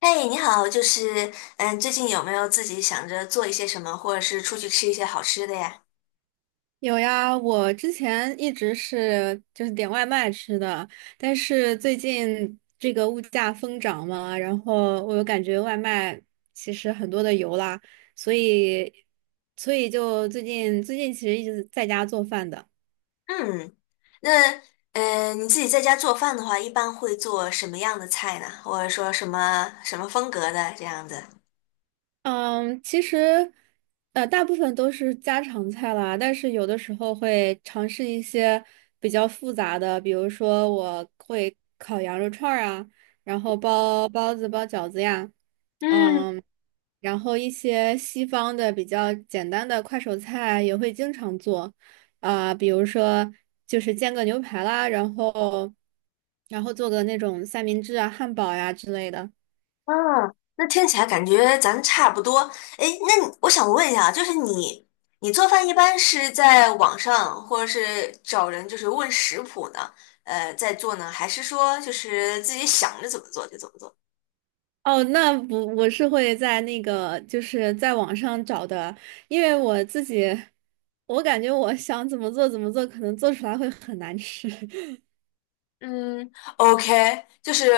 嘿，你好，最近有没有自己想着做一些什么，或者是出去吃一些好吃的呀？有呀，我之前一直是点外卖吃的，但是最近这个物价疯涨嘛，然后我又感觉外卖其实很多的油啦，所以所以就最近其实一直在家做饭的。嗯。那你自己在家做饭的话，一般会做什么样的菜呢？或者说什么风格的这样子？嗯，其实，大部分都是家常菜啦，但是有的时候会尝试一些比较复杂的，比如说我会烤羊肉串儿啊，然后包包子、包饺子呀，嗯。嗯，然后一些西方的比较简单的快手菜也会经常做，啊、比如说就是煎个牛排啦，然后，然后做个那种三明治啊、汉堡呀之类的。哦，那听起来感觉咱差不多。诶，那我想问一下，就是你你做饭一般是在网上，或者是找人就是问食谱呢？在做呢，还是说就是自己想着怎么做就怎么做？哦，那不，我是会在那个，就是在网上找的，因为我自己，我感觉我想怎么做怎么做，可能做出来会很难吃。嗯，OK，就是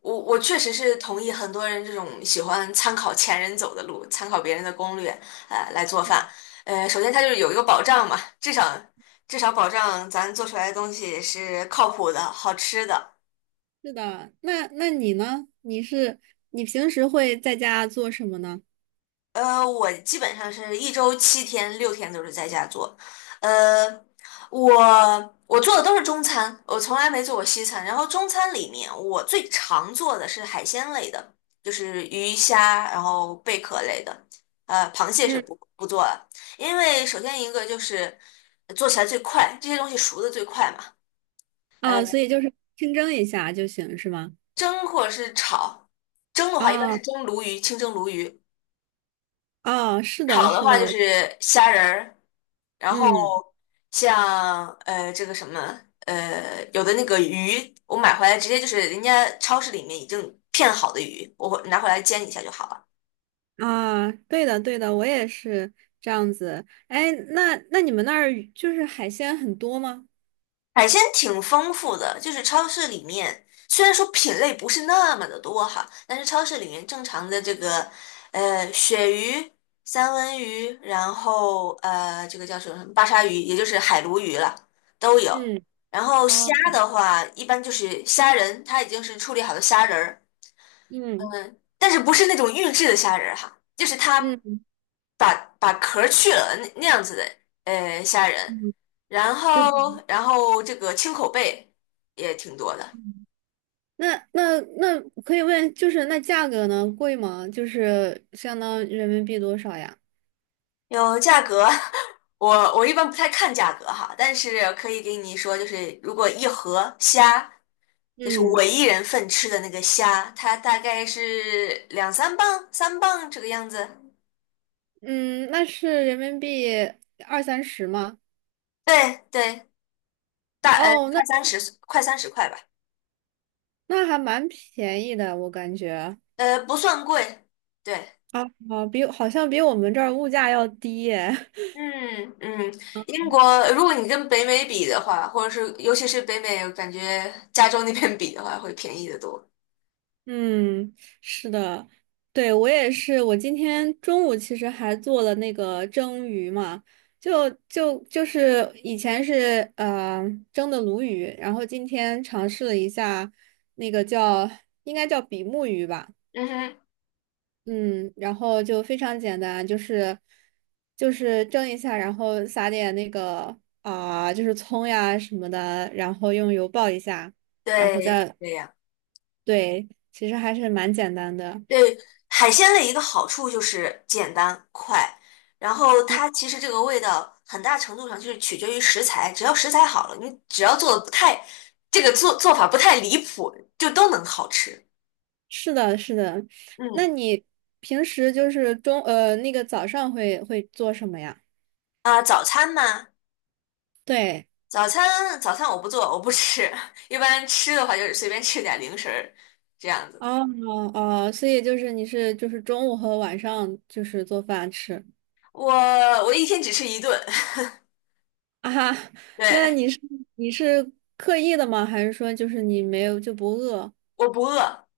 我确实是同意很多人这种喜欢参考前人走的路，参考别人的攻略，来做饭。嗯，首先它就是有一个保障嘛，至少保障咱做出来的东西是靠谱的、好吃的。是的，那那你呢？你是你平时会在家做什么呢？我基本上是一周七天，六天都是在家做。呃，我我做的都是中餐，我从来没做过西餐。然后中餐里面，我最常做的是海鲜类的，就是鱼虾，然后贝壳类的。螃蟹是嗯，不做了，因为首先一个就是做起来最快，这些东西熟的最快嘛。呃，啊，所以就是清蒸一下就行，是吗？蒸或者是炒，蒸的话一般啊是蒸鲈鱼，清蒸鲈鱼；啊，是的，炒的是话就的，是虾仁儿。然后嗯，像这个什么有的那个鱼，我买回来直接就是人家超市里面已经片好的鱼，我会拿回来煎一下就好了。啊，对的，对的，我也是这样子。哎，那那你们那儿就是海鲜很多吗？海鲜挺丰富的，就是超市里面虽然说品类不是那么的多哈，但是超市里面正常的这个鳕鱼、三文鱼，然后这个叫什么巴沙鱼，也就是海鲈鱼了，都有。嗯，然后虾哦。的话，一般就是虾仁，它已经是处理好的虾仁儿，嗯但是不是那种预制的虾仁儿哈，就是它嗯把壳儿去了那样子的虾仁，嗯，然知后道。然后这个青口贝也挺多的，那那那可以问，就是那价格呢，贵吗？就是相当人民币多少呀？有价格。我我一般不太看价格哈，但是可以给你说，就是如果一盒虾，就是我嗯一人份吃的那个虾，它大概是两三磅、三磅这个样子。嗯，那是人民币二三十吗？对对，哦，那快三十，快三十块吧，那还蛮便宜的，我感觉不算贵。对。啊啊，比好像比我们这儿物价要低耶。嗯嗯，英国，如果你跟北美比的话，或者是尤其是北美，我感觉加州那边比的话，会便宜得多。嗯，是的，对，我也是。我今天中午其实还做了那个蒸鱼嘛，就是以前是蒸的鲈鱼，然后今天尝试了一下那个叫应该叫比目鱼吧，嗯哼。嗯，然后就非常简单，就是蒸一下，然后撒点那个啊、就是葱呀什么的，然后用油爆一下，然后对，是再这样。对，其实还是蛮简单的。对，海鲜的一个好处就是简单快，然后它嗯。其实这个味道很大程度上就是取决于食材，只要食材好了，你只要做的不太，这个做法不太离谱，就都能好吃。是的，是的。那嗯。你平时就是那个早上会做什么呀？早餐嘛，对，早餐我不做，我不吃，一般吃的话就是随便吃点零食儿这样子。哦，哦，所以就是你是就是中午和晚上就是做饭吃我我一天只吃一顿，啊？那对，你是你是刻意的吗？还是说就是你没有就不饿？我不饿。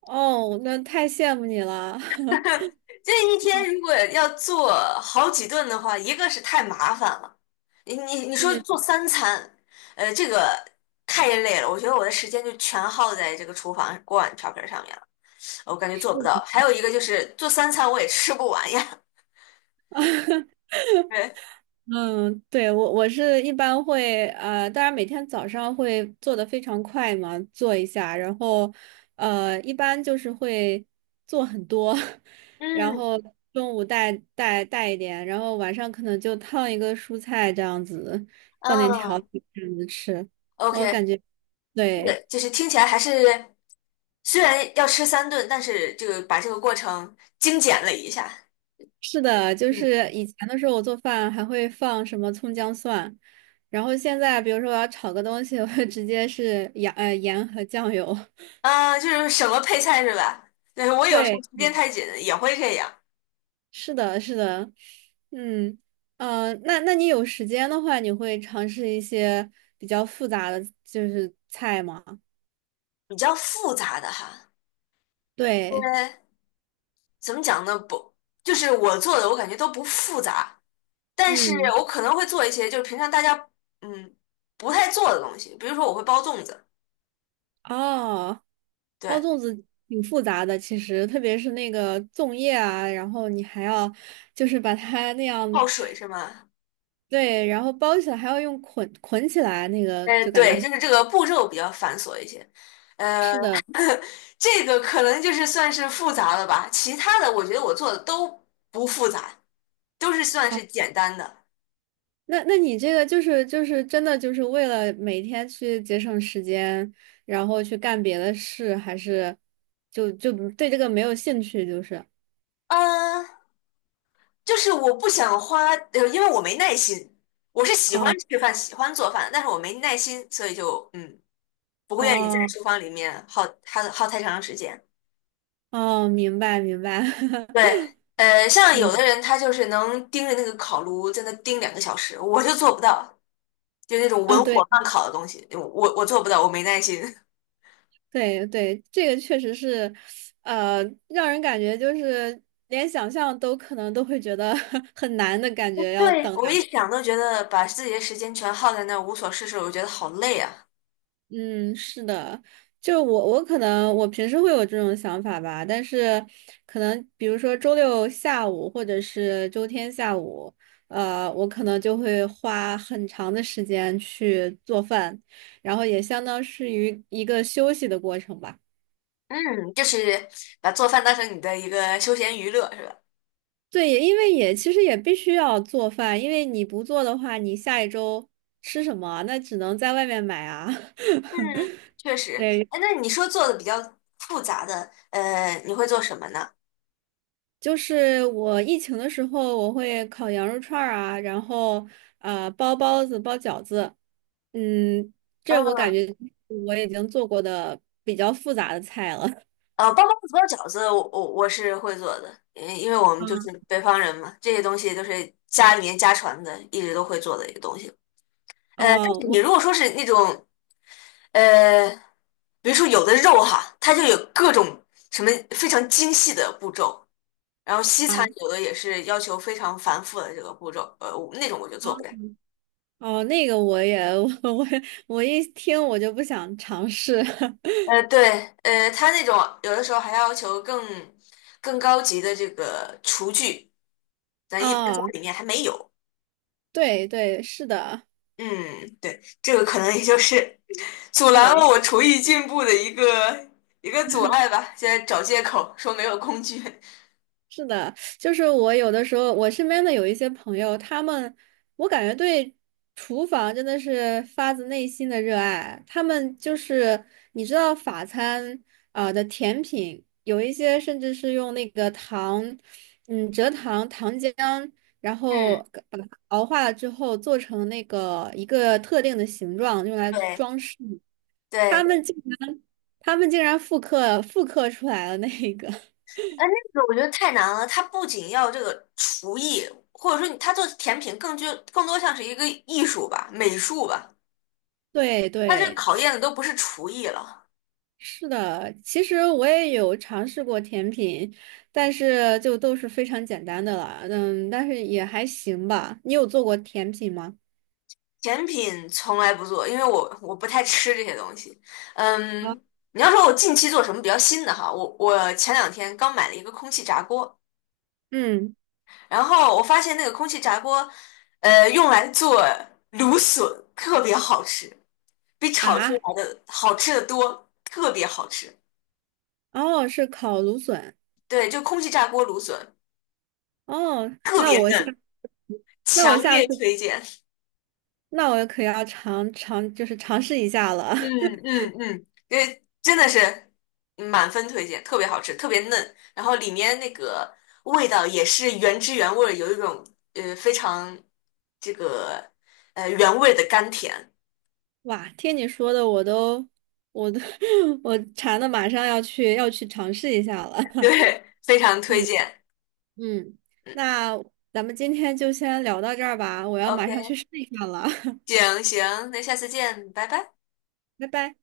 哦，那太羡慕你了。这一天如果要做好几顿的话，一个是太麻烦了，你说嗯做三餐，这个太累了。我觉得我的时间就全耗在这个厨房锅碗瓢盆上面了，我感觉做不到。还有一个就是做三餐我也吃不完呀，对。嗯，对，我我是一般会当然每天早上会做的非常快嘛，做一下，然后一般就是会做很多，然嗯后中午带一点，然后晚上可能就烫一个蔬菜这样子，放点调料嗯这样子吃，我感，OK。觉对，对，就是听起来还是虽然要吃三顿，但是这个把这个过程精简了一下。是的，就嗯。是以前的时候我做饭还会放什么葱姜蒜，然后现在比如说我要炒个东西，我会直接是 盐和酱油。啊，就是什么配菜是吧？对，我有时候对，时间太紧也会这样。是的，是的，嗯，那那你有时间的话，你会尝试一些比较复杂的就是菜吗？比较复杂的哈。呃，对，怎么讲呢？不，就是我做的我感觉都不复杂，但是嗯，我可能会做一些就是平常大家嗯不太做的东西，比如说我会包粽子。哦，包对，粽子挺复杂的，其实特别是那个粽叶啊，然后你还要就是把它那样，泡水是吗？对，然后包起来还要用捆起来，那个就感觉对，很就是这个步骤比较繁琐一些。呃。的这个可能就是算是复杂了吧，其他的我觉得我做的都不复杂，都是算是简单的。那那你这个就是就是真的就是为了每天去节省时间，然后去干别的事，还是就就对这个没有兴趣？就是嗯，就是我不想花，因为我没耐心。我是喜欢哦，吃饭，喜欢做饭，但是我没耐心，所以就不会愿意在哦，厨房里面耗太长时间。哦，明白明白，对，像有嗯的人他就是能盯着那个烤炉在那盯两个小时，我就做不到，就那种啊，文火对慢烤的东西，我我做不到，我没耐心。对对，这个确实是，呃，让人感觉就是连想象都可能都会觉得 很难的感觉，要对，等我两。一想都觉得把自己的时间全耗在那儿无所事事，我觉得好累啊。嗯，是的，就我我可能我平时会有这种想法吧，但是可能比如说周六下午或者是周天下午，我可能就会花很长的时间去做饭，然后也相当是于一个休息的过程吧。嗯，就是把做饭当成你的一个休闲娱乐，是吧？对，也因为也其实也必须要做饭，因为你不做的话，你下一周吃什么啊？那只能在外面买啊。嗯，确 实。对。哎，那你说做的比较复杂的，你会做什么呢？就是我疫情的时候，我会烤羊肉串儿啊，然后包包子、包饺子，嗯，这我嗯。感觉我已经做过的比较复杂的菜了。包包子、包饺子我我是会做的，因为我们就嗯，是北方人嘛，这些东西都是家里面家传的，一直都会做的一个东西。但哦，是你我如果说是那种呃，比如说有的肉哈，它就有各种什么非常精细的步骤，然后西餐啊，有的也是要求非常繁复的这个步骤，我那种我就哦，做不来。哦，那个我也 我我一听我就不想尝试。对,它那种有的时候还要求更高级的这个厨具，咱一般家啊，里面还没有。对对，是的。嗯，对，这个可能也就是阻拦了对。我厨艺进步的一个阻碍吧，现在找借口说没有工具。是的，就是我有的时候，我身边的有一些朋友，他们，我感觉对厨房真的是发自内心的热爱。他们就是，你知道法餐啊、的甜品，有一些甚至是用那个糖，嗯，蔗糖、糖浆，然后嗯，把它熬化了之后，做成那个一个特定的形状，用来对装饰。他们对。竟然，他们竟然复刻出来了那个，哎，那个我觉得太难了。它不仅要这个厨艺，或者说你它做甜品更就更多像是一个艺术吧、美术吧。对它这对。考验的都不是厨艺了。是的，其实我也有尝试过甜品，但是就都是非常简单的了，嗯，但是也还行吧。你有做过甜品吗？甜品从来不做，因为我不太吃这些东西。啊，嗯，你要说我近期做什么比较新的哈，我前两天刚买了一个空气炸锅，嗯然后我发现那个空气炸锅，用来做芦笋特别好吃，比炒出啊，来的好吃的多，特别好吃。哦，是烤芦笋，对，就空气炸锅芦笋，哦，特那别我下，嫩，那我强下烈次，推荐。那我可要尝尝，就是尝试一下了。嗯 嗯嗯，因为真的是满分推荐，特别好吃，特别嫩，然后里面那个味道也是原汁原味儿，有一种非常这个原味的甘甜，哇，听你说的，我都，我都，我馋的马上要去尝试一下了。对，非常推荐。嗯，那咱们今天就先聊到这儿吧，我要马上去 OK，试一下了，行行，那下次见，拜拜。拜拜。